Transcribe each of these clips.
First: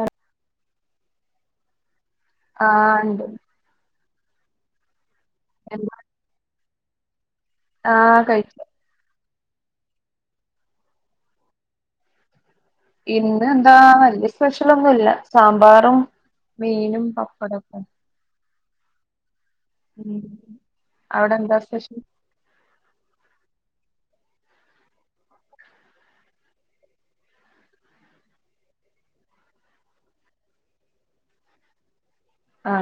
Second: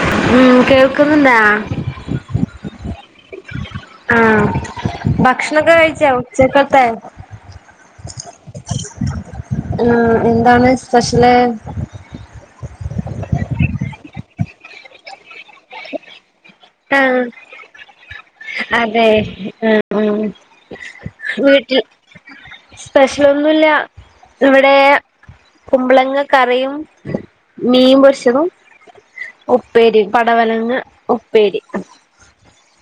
ആഹ് ഉം കേൾക്കുന്നുണ്ടോ ഇണ്ട് ആ ഭക്ഷണൊക്കെ കഴിച്ചാ ഉച്ചക്കത്തെ ആ കഴിച്ചു ആ എന്താണ് സ്പെഷ്യല് ഇന്ന് എന്താ വല്യ സ്പെഷ്യലൊന്നുംല്ല സാമ്പാറും മീനും ആഹ് പപ്പടൊക്കെ അതെ ഉം ഉം അവിടെ എന്താ വീട്ടിൽ സ്പെഷ്യൽ സ്പെഷ്യലൊന്നുല്ല ഇവിടെ കുമ്പളങ്ങ കറിയും മീൻ പൊരിച്ചതും ഉപ്പേരി പടവലങ്ങ ഉപ്പേരി ആ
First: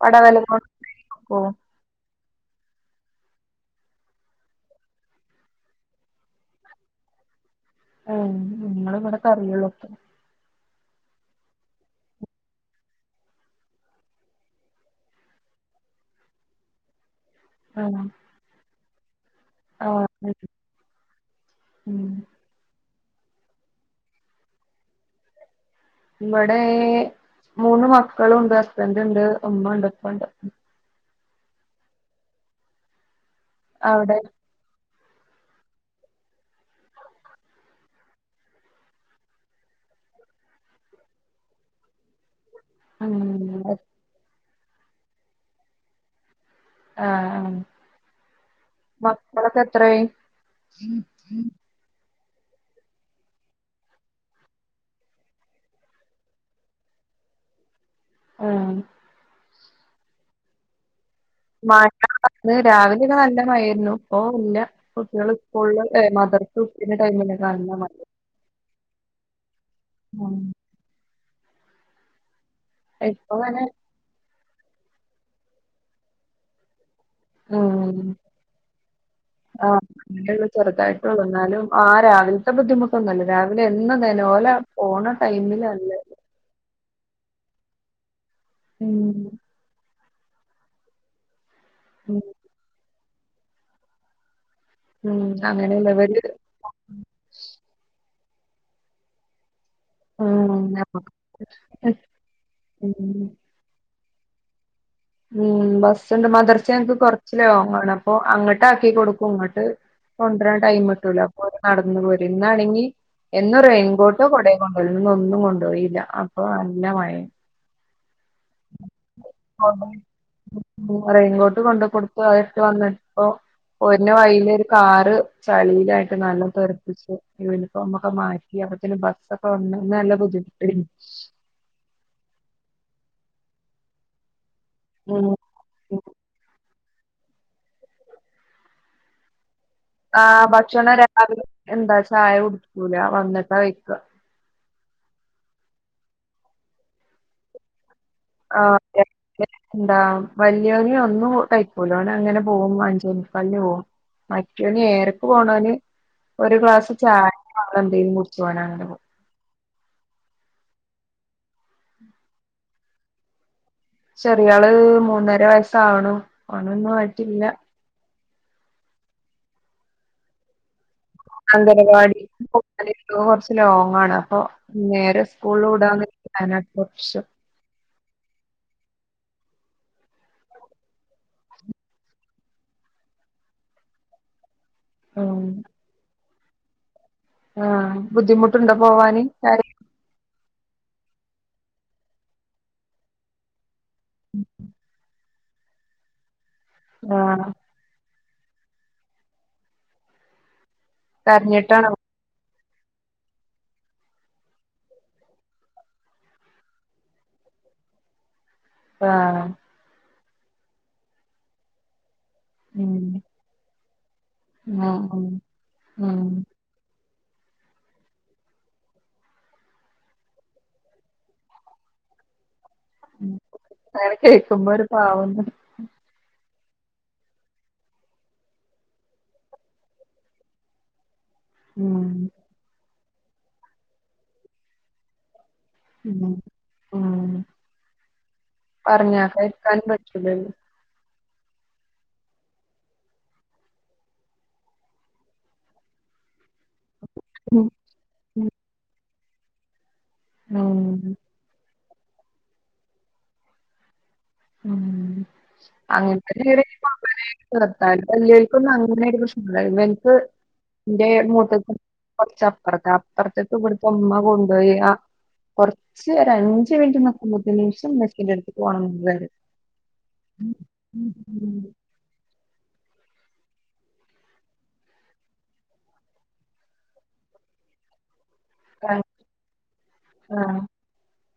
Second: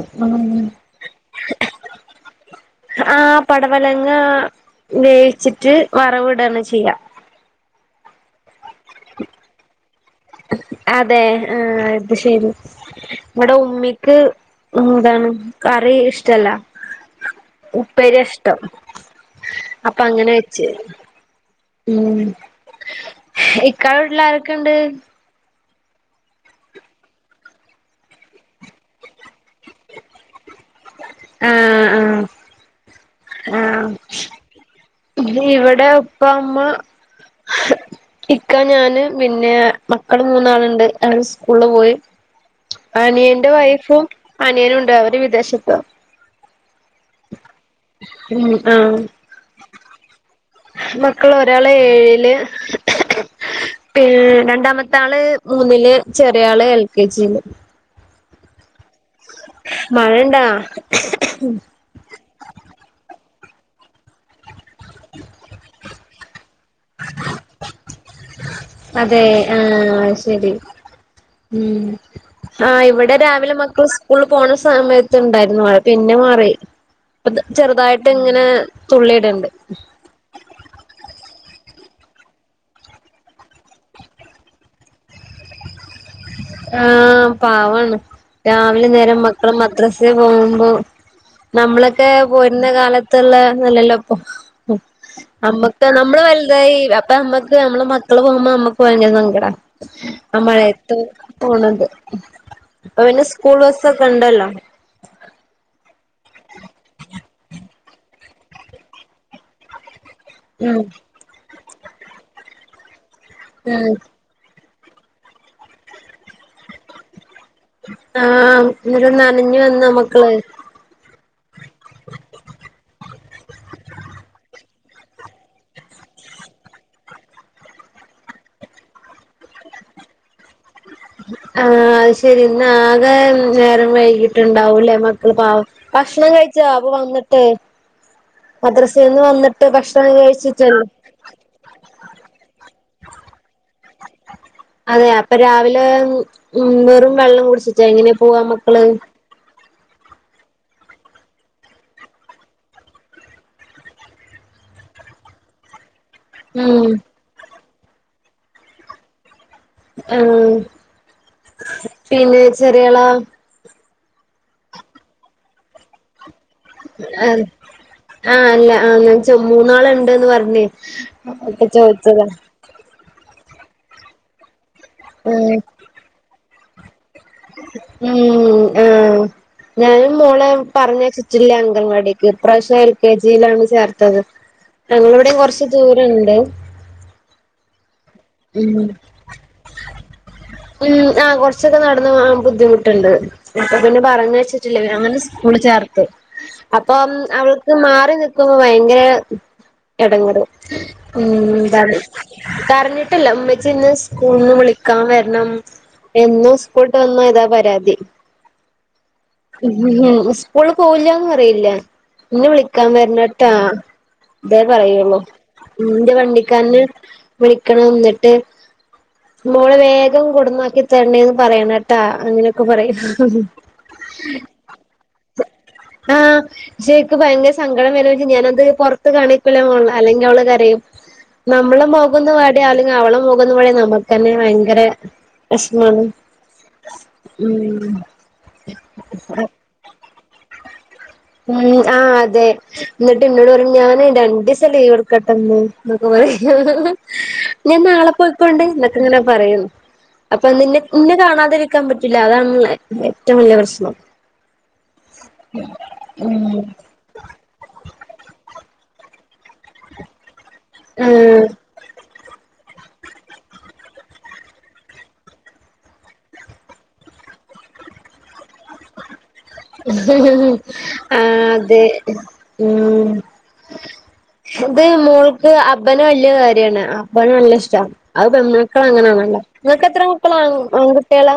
പടവലങ്ങ ഉപ്പേരി വെക്കോ ആ പടവലങ്ങ വേവിച്ചിട്ട് വറവടാണ് ചെയ്യാ ആ നിങ്ങള് ഇവിടെ കറിയുള്ളപ്പോ അതെ ആ അത് ശരി ഇവിടെ ഉമ്മിക്ക് ഉം ഇതാണ് കറി ഇഷ്ടല്ല ആഹ് ഉപ്പേരിയാ ഇഷ്ടം അപ്പൊ ആഹ് അങ്ങനെ ഉം വെച്ച് ഉം. ഇക്കാടെവീട്ടിലാരൊക്കെയുണ്ട്? ഇവിടെ മൂന്ന് മക്കളുണ്ട് ഹസ്ബൻറ് ഉണ്ട് ഉമ്മണ്ട് ഉപ്പണ്ട്. ആ ആ ആ അവിടെ ഇവിടെ ഉപ്പ ഉമ്മ ഇക്ക ഞാന് പിന്നെ മക്കള് മൂന്നാളുണ്ട് അവര് സ്കൂളില് പോയി. ഉം അനിയന്റെ വൈഫും അനിയനും ഉണ്ട് അവര് വിദേശത്താ ആ ആ ഉം ആ മക്കള് ഒരാള് ഏഴില് [inaudible] ഏഹ് രണ്ടാമത്തെ ആള് മൂന്നില് ചെറിയ ആള് എൽ കെ ജിയില് ആ മഴണ്ടാ [unintelligible] വയ്യായിരുന്നു ഓ ഇല്ല കുട്ടികള് സ്കൂളിൽ ഏ മദർ അതെ ആ ശരി ഉം ആ് ആഹ് ഇവിടെ ഇപ്പൊ രാവിലെ അങ്ങനെ മക്കൾ സ്കൂൾ പോണ സമയത്ത് ണ്ടായിരുന്നു മഴ പിന്നെ മാറി പ തെ ചെറുതായിട്ട് ഉം ഇങ്ങനെ തുള്ളിടെണ്ട് ഉം ആഹ് അങ്ങനെയുള്ളൂ ചെറുതായിട്ടുള്ളൂ എന്നാലും ആ രാവിലത്തെ ബുദ്ധിമുട്ടൊന്നുംല്ല രാവിലെ എന്നും തന്നെ ഒലെ പോണ ടൈമിൽലല്ലേ ആ പാവാണ് രാവിലെ ഉം നേരം മക്കളും മദ്രസ്സ് തെ പോകുമ്പോ നമ്മളൊക്കെ ഉം പോരുന്ന കാലത്തുള്ള നല്ലല്ലോ ഇപ്പൊ ഉം അമ്മക്ക് നമ്മള് വലുതായി അപ്പ അമ്മക്ക് നമ്മള്‌ മക്ക മക്കള് പോകുമ്പോ നമ്മക്ക് ഭയങ്കര സങ്കടാ ആ ഉം മഴയത്ത് തു പോണത് ഇപ്പോ ഉം പിന്നെ സ്കൂൾ ബസ്സൊക്കെ ഇണ്ടല്ലോ ഉം ബസ്ണ്ട് മദർസ യങ്ങക്ക് കൊറച്ച് ലോങ്ങണ പ്പൊ അങ്ങോട്ടാക്കി കൊടുക്കും ഇങ്ങട്ട് കൊണ്ടരാൻ ഉം ടൈമ്ട്ടൂല പ്പൊ നടന്ന് പോര ന്നാണെങ്കി എന്നും ഉം റെയിൻകോട്ടോ കൊടെ [unintelligible] ന്ന ഒന്നും കൊണ്ടുയില്ല അപ്പൊ നല്ല മഴേ ആ ന്നിട്ട് നനഞ്ഞു വന്നുമ്മക്കള് റെയിൻകോട്ട് കൊണ്ട് കൊട്ത്ത് അയിട്ട് വന്ന പ്പോ പോര്ന വയില് കാറ് ചളിയിലായിട്ട് നല്ലം തെറപ്പിച്ച് യൂണിഫോമക്കെ മാറ്റി അപ്പത്തിന് ബസ്സൊക്കെ അന്ന് നല്ല ബുദ്ധിമുട്ടേര്ന്നു ആ അഅ് ശരി ഇന്ന ആകെ നേരം വൈകി ട്ട്ണ്ടാവൂല്ലേ മക്കൾ ഉം പാവം ഭക്ഷണം കഴിച്ചോ വന്നിട്ട് മദ്രസേന്ന് വന്ന് ആ ഭക്ഷണം രാവിലെ എന്താ ചായ കുടിക്കൂല വന്ന്ട്ടാ കൈക്ക അതെ അപ്പ രാവിലെ ഉം വെറും വെള്ളം കുടിച്ച്ട്ടാ എങ്ങനെ പോവാ മക്കള് ആഹ് എന്താ വലിയൊലൊന്നും കയിക്കൂല ഓന് അങ്ങനെ പോകും അഞ്ചേമുക്കാൽന് പോവും മറ്റോന് ഏഴരക്ക പോണോന് ഒരു ഉം ഗ്ലാസ് ചായ വള്ളംഎന്തെിലും കുടിച്ച് ഓനങ്ങനെ പോവും ആ പിന്നെ ചെറിയളാ ചെറിയാള് മൂന്നര വയസ്സാവ്ണു ഓനന്നുആയിട്ടില്ല ആ അല്ല ആ ഞാൻ ചോ മൂന്നാള്ണ്ട്ന്ന് പറഞ്ഞ് അപ്പ ചോദിച്ചതാ സ്കൂകുറച്ച് ലോങ്ങാണ് അപ്പൊ നേരെ ആഹ് സ്കൂളുടാന്ന് [unintelligible] കുറച്ച് ഉം ആ ഞാനും മോളെ പറഞ്ഞയച്ചിട്ടില്ല അഗൻവാടിക്ക് ഇപ്രാവശ്യ എൽ കെ ജിയിലാണ് ചേർത്തത് ഞങ്ങളിവിടെം കൊറച്ച് ദൂരണ്ട് ആ ഉം ബുദ്ധിമുട്ട്ണ്ടോ പോവാന് [unintelligible] ഉം ആ കൊറച്ച്ക്കെ നടന്ന് പോവാം ബുദ്ധിമുട്ട്ണ്ട് ഇപ്പ പിന്നെ പറഞ്ഞയച്ചിട്ടില്ല അങ്ങനെ സ്കൂള് ചേർത്തു അപ്പോം ആഹ് അവൾക്ക് മാറി നി ക്കും ഭയങ്കര എടങ്ങറ് ഉം കരഞ്ഞിട്ടാണോ [unintelligible] കരഞ്ഞി ട്ടില്ല മ്മച്ചിന്ന് സ്കൂള്ന്ന് വിളിക്കാം വര്ണം എന്നു സ്‌കൂൾട്ടവന്നാ ഇതാ പരാതി ആഹ് ഉം ഉം ഹു സ്കൂള് പോവില്ല്യാന്ന് പറയില്ല ന്നെ വിളിക്കാൻ ഉം വര്നട്ടാ തേ ഉം പറയൊള്ളൂ ഉം ന്റെ ഉം വണ്ടിക്കാര്നെ വിളിക്കണം ന്നിട്ട് മോളെ വേഗം കൊട്ന്നാക്കി തര്ണേ പറയണട്ടാ അങ്ങനെയൊക്കെ പറയും അങ്ങനെ കേക്കുമ്പോ ഒരു പാവം ജേക്ക് ഭയങ്കര സങ്കടം വരോച്ച് ഞാനത് പൊറത്ത് കാണിക്കുലാന്നൊള്ളു അല്ലങ്കി അവള് കരയും [inaudible] നമ്മളെ മൊഖോന്ന് വാടിയ അല്ലെങ്കി അവളെ മൊഖോന്നു വാടിയ നമക്കന്നെ ഭയങ്കരെ വേസ്മാണ് ഉം ഉം പറഞ്ഞാകേക്കാനും പറ്റൂലല്ലോ ഉം ആ അതെ ന്നിട്ട് ഇന്നോട് പറിം ഞാന് രണ്ടിസം ലീവ്ട്ക്കട്ടെ മ്മാ എന്നൊക്കെ പറിം ഉം ഞാൻ നാളെ ഉം പൊയ്ക്കോണ്ട് ന്ന്ട്ട്ങ്ങനെ പറയും അപ്പന്നിന്നേ ഉം, ഇന്നെ കാണാതിരിക്കാൻ പറ്റൂല്ല അതാണ് ഓളെ ഏറ്റവും വല്യാ പ്രശ്നം ഉം ഉം അങ്ങനത്തന്നെണ് [unintelligible] വേല്ലിയോൽക്കൊന്നും അങ്ങനെ ഒരു പ്രശ്നുല്ലാ ഇവൻക്ക് ഇന്റെ ആഹ് മൂത്തച്ച കൊറച്ചപ്പറത്താ അപ്പറ്ത്ത്ക്ക് ഇബ്‌ട്ത്തുമ്മ കൊണ്ടോയി അ കൊറ്ച്ച് ഒരഞ്ച് മിൻറ്റ് നിക്കുമ്പോത്തിന് ഇന്ക്ക് ഇമ്മച്ചിൻ്റെട്ത്ത്ക്ക് പോണന്ന് പറിം ആ അതെ ഉം ഇത് മോൾക്ക് അബനെ വല്ല്യ കാര്യാണ് അബനെ നല്ല ഇഷ്ടാ അത് ആഹ് പെന്മക്കളങ്ങനാണല്ലോ ഇങ്ങക്ക് എത്ര മക്കളാ ആൺ ആഹ് ആൺകുട്ട്യാള്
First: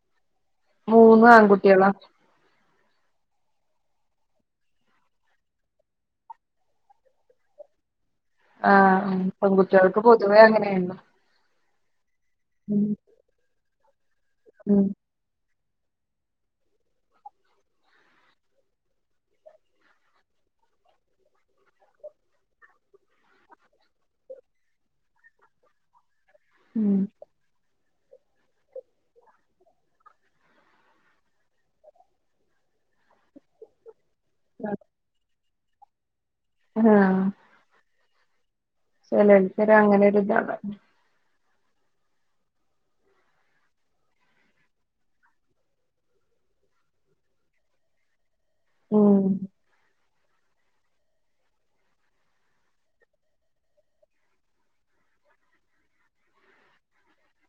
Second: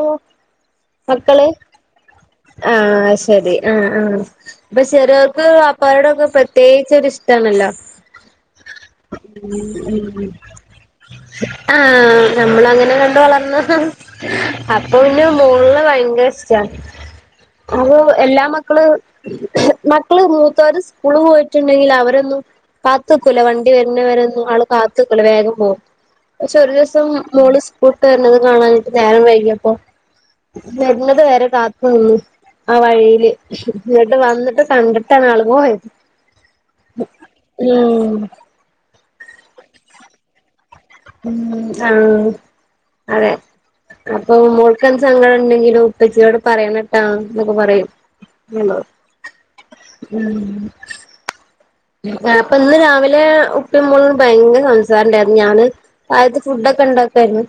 മൂന്ന് ആൺകുട്ട്യാളാ ആ ശരി ആ ആ ഇപ്പ ചെറിയോർക്ക് വാപ്പാരോടൊക്കെ പ്രത്യേയിച്ചൊര് ഇഷ്ട്ടാണല്ലോ ആ പെൺകുട്ടികൾക്ക് പൊതുവേ അങ്ങനെയാണല്ലോ. ആഹ് ഉം നമ്മളങ്ങനെ കണ്ട് വളർന്ന ഉം അപ്പൊ പിന്നെ മോൾ ഇക് ഭയങ്കര ഇസ്ട അത് എല്ലാ മക്കള് മക്കള് മൂത്തോര് സ്കൂള് പോയിട്ടുണ്ടെങ്കിൽ അവരൊന്നും കാത്ത്ക്കൂല വണ്ടി വരുന്നവരെന്നും ആള് കാത്ത്ക്കല വേഗം പോകും. പക്ഷെ ഒരു ഉം ദിവസം മോൾ സ് കൊട്ടുവരുന്നത് കാണാഞ്ഞിട്ട് നേരം വൈകിയപ്പോ വരുന്നത് വരെ കാത്തു നിന്ന്. ആ വഴിയില് ഇങ്ങട്ട് വന്നിട്ട് കണ്ടിട്ടാണ് ആള് പോയത്. [unintelligible] ചെലോൽക്കങ്ങനൊരുതാ മ് ആ അതെ അപ്പൊ മോൾക്കെന്ത് സങ്കടണ്ടെങ്കിലും ഉപ്പച്ചിയോട് പറയണട്ടോ ന്നൊക്കെ പറയും. ഉം [unintelligible] [unintelligible] ഇന്ന് രാവിലെ അകത്ത് ഫുഡൊക്കെണ്ടാക്കായിരുന്നു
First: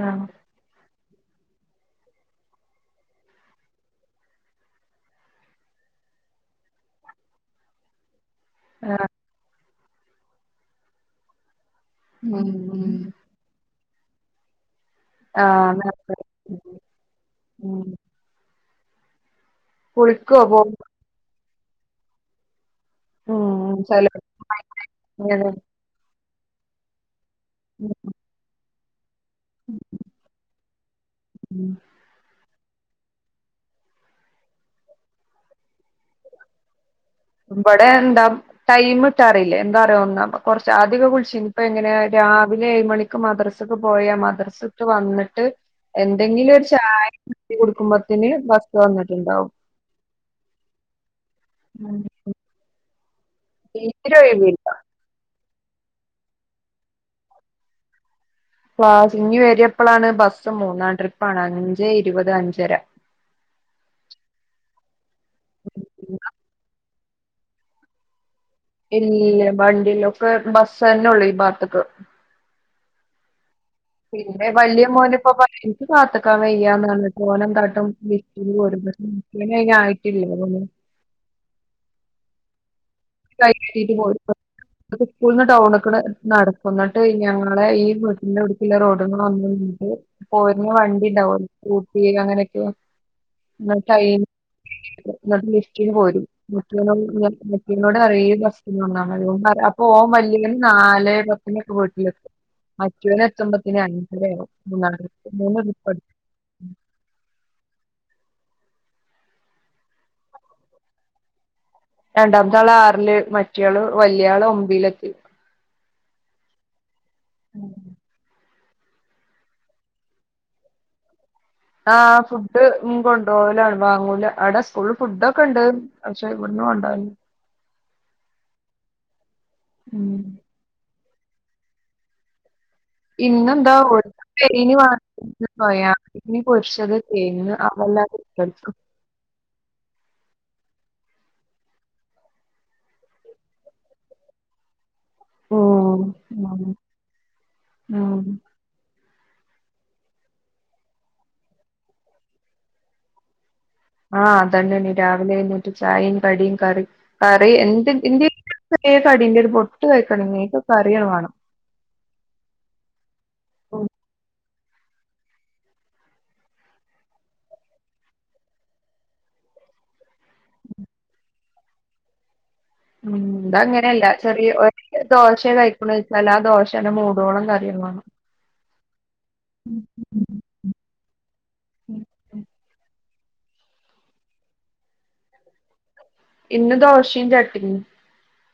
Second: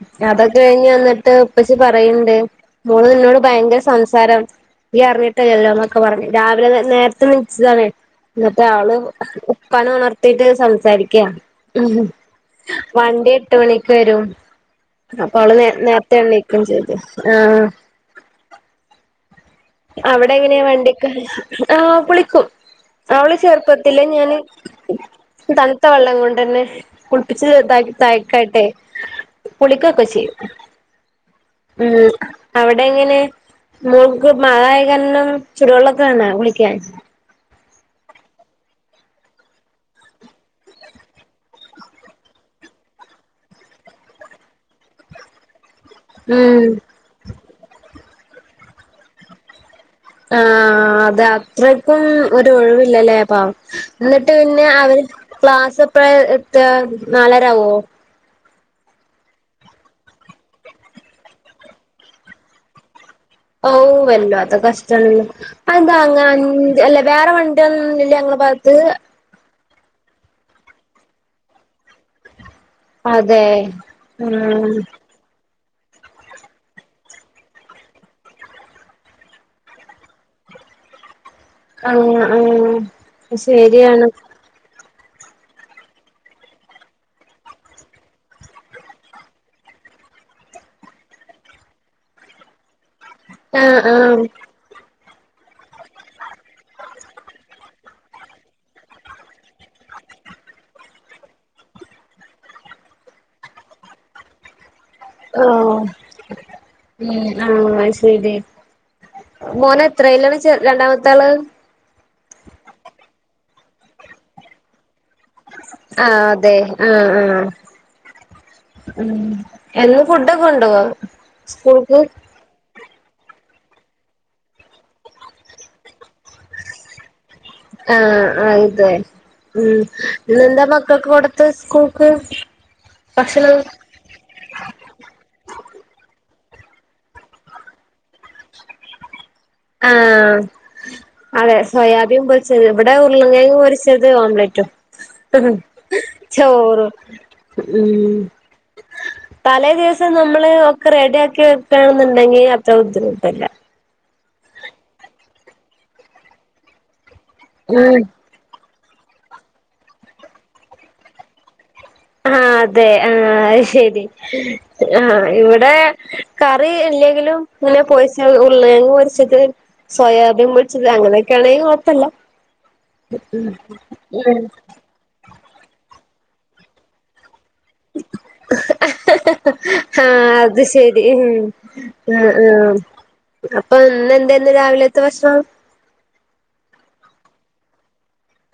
ആഹ് അതൊക്കെ ട്ട് ഉപ്പച്ചി പറയണ്ട് മോള് എന്നോട് ഭയങ്കര സംസാരം നീയറിഞ്ഞിട്ടല്ലല്ലോന്നൊക്കെ പറഞ്ഞു രാവിലെ നേരത്തെണ്ണീച്ചതാണേ. മറ്റേ ആള് ആഹ് ഉപ്പാനെ ഉണർത്തീട്ട് സംസാരിക്ക. ഉം ഉം വണ്ടി എട്ട് മണിക്ക് വരും. അപ്പൊ അവള് നേ ആഹ് നേരത്തെണിക്കും ചെയ്തു ങ്ആ. ഉം കുളിക്കോ അവിടെങ്ങനെയാ പോകുമ്പോ വണ്ടിക് ആ കുളിക്കും. അവള് ഉം ചെർപ്പത്തില്ലേ ചെലോര് ഞാന് തണുത്ത വെള്ളം കൊണ്ടന്നെ കുളിപ്പിച്ച് ത തഴക്കട്ടെ കുളിക്കൊക്കെപ്പചെയും മ് അവിടെങ്ങനെ? മയായകനും ചുടുവെള്ളൊക്കെണ കുളിക്കാൻ. ബടെന്താ ടൈംമിട്ടാറിയില്ലേ എന്താ അറിയോ കുറച്ച ആധിക്കൊളിച്ചിനി ഇപ്പ ങ്ങനെ രാ വിലെ ഏഴ മണിക്ക് മദ്രസക്ക് പോയാ മദ്രസട്ട് വന്നിട്ട് എന്തെങ്കിലും ഉം ഒരു ചായ കൊടുക്കുമ്പത്തിന് ബസ് വന്നിട്ടുണ്ടാവും. ആ അത് ഉം. അത്രയ്ക്കും ഒരു ഒഴിവില്ലല്ലേ? പ്പ തീരെ ന്നിട്ട് ഒഴിവില്ല ന്നെ അവര് ക്ലാസ് എപ്പഴ എത്താ നാലരവോ? ക്ലാസ് ഇഞ്ഞി വരപ്പളാണ് ബസ്സ് മൂന്നാം ട്രിപ്പാണ് അഞ്ച് ഇരുപത് അഞ്ചര. ഓ വല്ലത്തെ കഷ്ടണല്ലോ അതന്താ ങ്ങ? ല്ല വേറെ വണ്ടിന്നും ല്ല ങ്ങള് ഇല്ല വണ്ടിയിലൊക്കെ ബസ്സന്നെള്ളൂ ഈ ഭാത്തക്ക്. അതെ. പിന്നെ ആഹ് വല്യ മോന്പ്പോ പ കാത്ക്കാൻ വെയ്യാന്നറഞ്ഞി ട്ടോനന്താട്ടും വി [unintelligible] ആയിട്ടില്ല. ആ ആ ശരിയാണ്. സ്കൂളന്ന് ടൌൺക്ണ് നടക്കും ന്നിട്ട് ഞങ്ങളെ ഈ വീട്ടന്റെടുക്കുള്ള റോഡമ്മ ന്നിട്ട് പോരുന്ന വണ്ടി ണ്ടാവും ഊട്ടി അങ്ങനെക്കെ ആ ആ. ന്നട്ട് ലിസ്റ്റിന് പോരും. ട് റിബസ്ന്നാ അപ്പൊ ഓന് വല്ല്യോൻ നാലെ പത്തിനൊക്കെ വീട്ടിലെത്തും. മറ്റൊന് എത്തൊമ്പത്തിന് അഞ്ചരാവും. ഓ മ് ആ ശരി. മോനെത്രയിലാണ് ചേർ രണ്ടാമത്തെ ആള്? രണ്ടാമത്തെ ആള് ആറില് മറ്റാള് വലിയ ആള് ഒമ്പിലെത്തി. ആ അതെ. ആഹ് ആഹ് ഉം ഉം എന്നും ഫുഡൊക്കെണ്ടോ ആ ഫുഡ്ഡ് ഉം കൊണ്ടോവലാണ് വാങ്ങൂല അവിടെ സ്കൂൾ ഫുഡ്ഡ്ക്കെണ്ട് പക്ഷേ ഇവിട്ന്ന് കൊണ്ടോ അ അതെ ഉം നിന്റെ മക് ക്കൊക്കെ കൊടുത്ത് സ്കൂക്ക് ഇന്നെന്താ [unintelligible] വാട്സാപ്പിൽ പറയാം ഇനി പോരിച്ചത് കേങ്ങ് അതെല്ലാതെ ഇഷ്ട്ടല്ലാരിക്കും ആഹ് അതെ സോയാബി പൊരിച്ചത് ഇവിടെ ഉർളക്കെങ്ങ് പൊരിച്ചത് ഓംലറ്റും ഉ ഹ് ഉം ചോറോ ഉ ഉം തലേ ദിവസം നമ്മള് ഒക്കെ റെഡി ആക്കി വെക്കണെന്നുണ്ടെങ്കി അത്ര ബുദ്ധിമുട്ടില്ല. അ അതന്നെടി രാവിലെ എന്നഴുന്നേറ്റ് ചായിം കടിം കറി കറി ഇണ്ട് ഉം ഇന്റെ യിക്കൊക്കെ കടിന്റെരു പൊട്ട് കഴിക്കണെങ്കി ഇക്ക്കറി വേണം. ആ അതെ ആഅത് ശരി അ അ ഇവിടെ കറി ഇല്ലെങ്കിലും ഇങ്ങനെ പൊരിച്ച ഉർളകേങ്ങ് പൊരിച്ചിട്ട് സോയാബീൻ പൊരിച്ചത് അങ്ങനെയൊക്കൊണെങ്കികൊഴപ്പല്ല. ഉം ഇതങ്ങനെല്ല ചെറിയ ഒരു ദോശ കഴിക്കണെ ച്ചാലും ആ ദോശന്നെ മൂടോളം കറി ദേ വേണം ഹ ഹ അത് ശരി ഉം അപ്പ ഇന്ന് എന്തര്ന്നു രാവിലത്തെ ഭക്ഷണം ഇന്ന് ദോഷിംചട്ടിനി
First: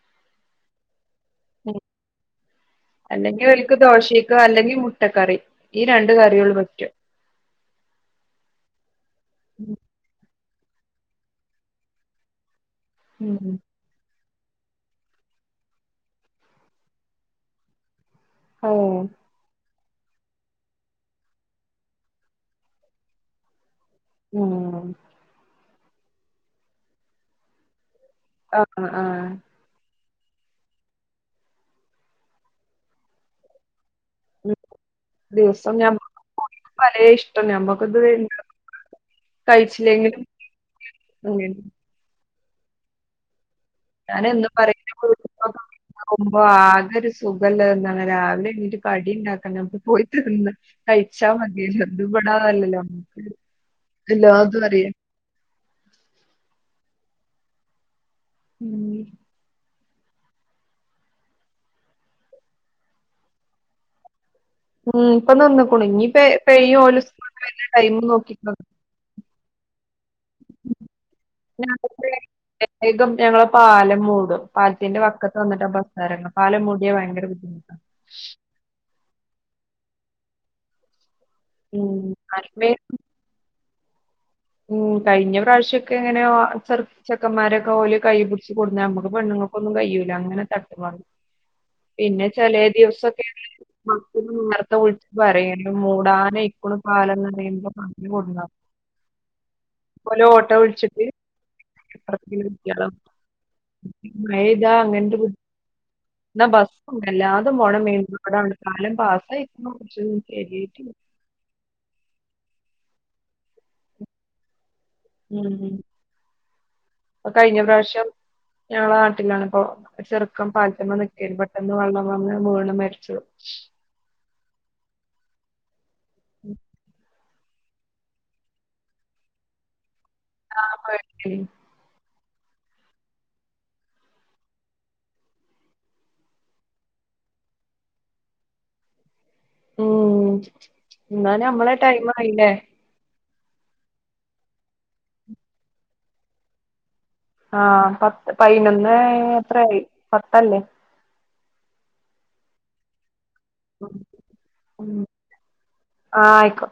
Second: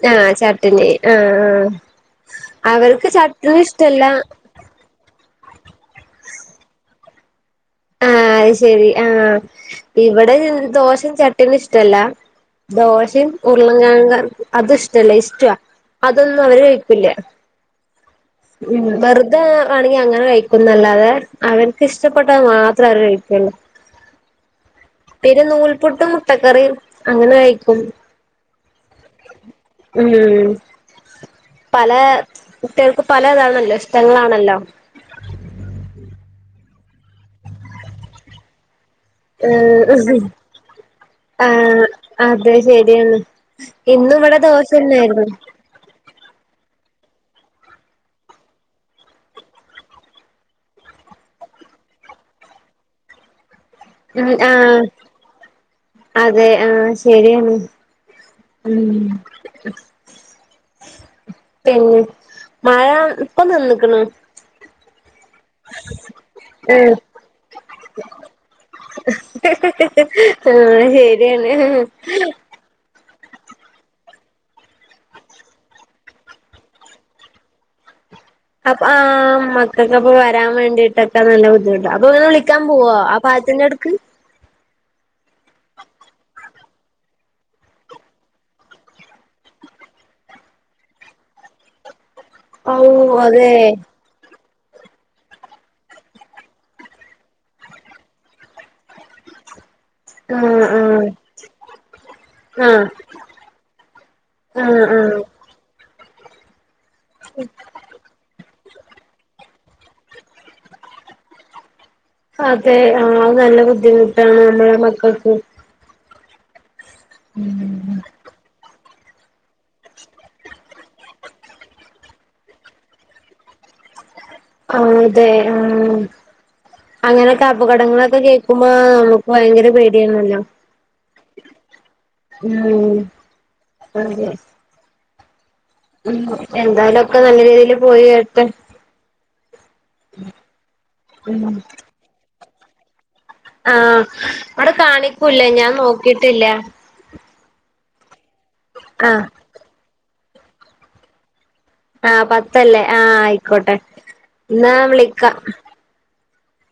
ഞാൻ ചട്ട്ണി അ അല്ലെങ്കിഒല്ക്ക് ദോശക്കോ അല്ലെങ്കി മുട്ടക്കറി ഈ രണ്ട് കറികളു പറ്റു. ആ അത് ശെരി ആ ഇവടെ ദോശ ചട്ടി ഒന്നും ഇഷ്ടല്ല. ദോശ ഉം. ഉരുളങ്കെഴങ്ങ അത് ഇഷ്ടല്ല ഇസ്റ്റുഅ അതൊന്നും അവര് കഴിക്കില്ല. ഓ ഉം വെറ്തെ വണെങ്കി അങ്ങനെ കഴിക്കുന്നല്ലതെ അവൻ ക്ക് ഇഷ്ടപ്പെട്ടത് മാത്രെ അവര് കഴിക്കോള്ളൂ. ഉം പുട്ടും മുട്ടക്കറി അങ്ങനെ കയിക്കും. അ അ ആ ഉം പല കുട്ടികൾക്കും പലതാണല്ലോ. ഉം ഇഷ്ടങ്ങളാണല്ലോ ദിവസം ഞമ്മക്ക് ഓല്ക്ക് പലെ ഇഷ്ടം ഞമ്മക്ക ഇത് വേണ്ട. ഏ ഇഹ് ആ അങ്ങനെ അതെ ശരിയാണ് ഇന്നും ഇവിടെ ദോശതന്നെ ആയിരുന്നു. ുമ്പോ ആകെ ഒരു സുഖമല്ലന്ന രാവിലെ എണിൻ്റെ കടി ഉണ്ടാക്കാക്ക് പോയി തന്ന കഴ ചാ മതിയല്ലോ ഇത്ഇവടെ അതല്ലല്ലോ. ഉം ആ അതെ ആ ശരിയാണ്. ഉം പിന്നെ മഴ ഇപ്പൊ നിന്നിക്ണ്. ഉം ഇപ്പൊ നിന്നുക്കുണയ് ഇഞ്ഞിപെ പെയ്യും ഉം ഓല് സ്കൂൾട്ട് വര്ണ ടൈം നോക്കിങ്ങാണ്ട്. ഹാ ഹ ആ ശരിയാണ് ഞാൻ വേഗം ഞങ്ങളെ പാലം മൂടും പാലത്തിന്റെ വക്കത്ത് വന്നിട്ടാ ബസ്സറങ്ങാ പാലം മൂടി ഭയങ്കര ബുദ്ധിമുട്ടാണ്. ശ് അപ്പ ആ മക്കൾക്കപ്പോ വരാൻ വേണ്ടിട്ട നല്ല ബുദ്ധിമുട്ടാ ഉം അപ്പഇവനെ വിളിക്കാൻ ആദ്യമേ പോകോ അ പാലത്തിന്നട് ഉം കഴിഞ്ഞ പ്രാവശ്യൊക്കെ ഇങ്ങനെഒ ചെർ ചെക്കാമ്മരോക്കൊല് കൈ പിടിച്ച് കൊടുന്ന് നമ്മക്ക്‌ പെണ്ണു നമ്മക്കൊന്നും കയ്യൂല അങ്ങനെ ത [unintelligible] പിന്നെ ചെലെ ഔ ദിവസക്കേണ് അതെ [unintelligible] [unintelligible] പോലെ ഓട്ടോ ആഹ് വിളിച്ചിട്ട് ആഹ് ആഹ് [unintelligible] മഴ പെയ്ത ആഹ് അങ്ങനെ ഒരു ആഹ് ബു [unintelligible] [unintelligible] ആ അത് നല്ല ബുദ്ധിമുട്ടാണ് നമ്മള മക്കൾക്ക് ഉം കഴിഞ്ഞ പ്രാവശ്യം ഞങ്ങളെ നാട്ടിലാണിപ്പൊ ഒരു ചെർക്കൻ പാലത്ത്മ്മ നിക്കണി പെട്ടെന്ന് വെള്ളം വന്ന് വീണ് മരിച്ചു. ആ അതേ ആ [inaudible] ങ്ങനൊക്കെ അപകടങ്ങളൊക്കെ കേക്കുമ്പോ നമുക്ക് ഭയങ്കര പേടിയണല്ലോ. [unintelligible] ഉം അതേ ഉം എന്തായാലും ഒക്കെ നല്ല രീതിൽ പോയി വരട്ടെ ഉം ന്നാ ഉം ഞമ്മളെ ടൈം ആയില്ലേ? ആ അവടെ കാണിക്കുംലേ ഞാൻ നോക്കിട്ടില്ല. ആ പത്ത് പയിനൊന്ന് ആ എത്രയി പത്തല്ലേ? ആ പത്തല്ലേ ആ ആയിക്കോട്ടെ ന്നാ വിളിക്കാ. ആ ആയിക്കോ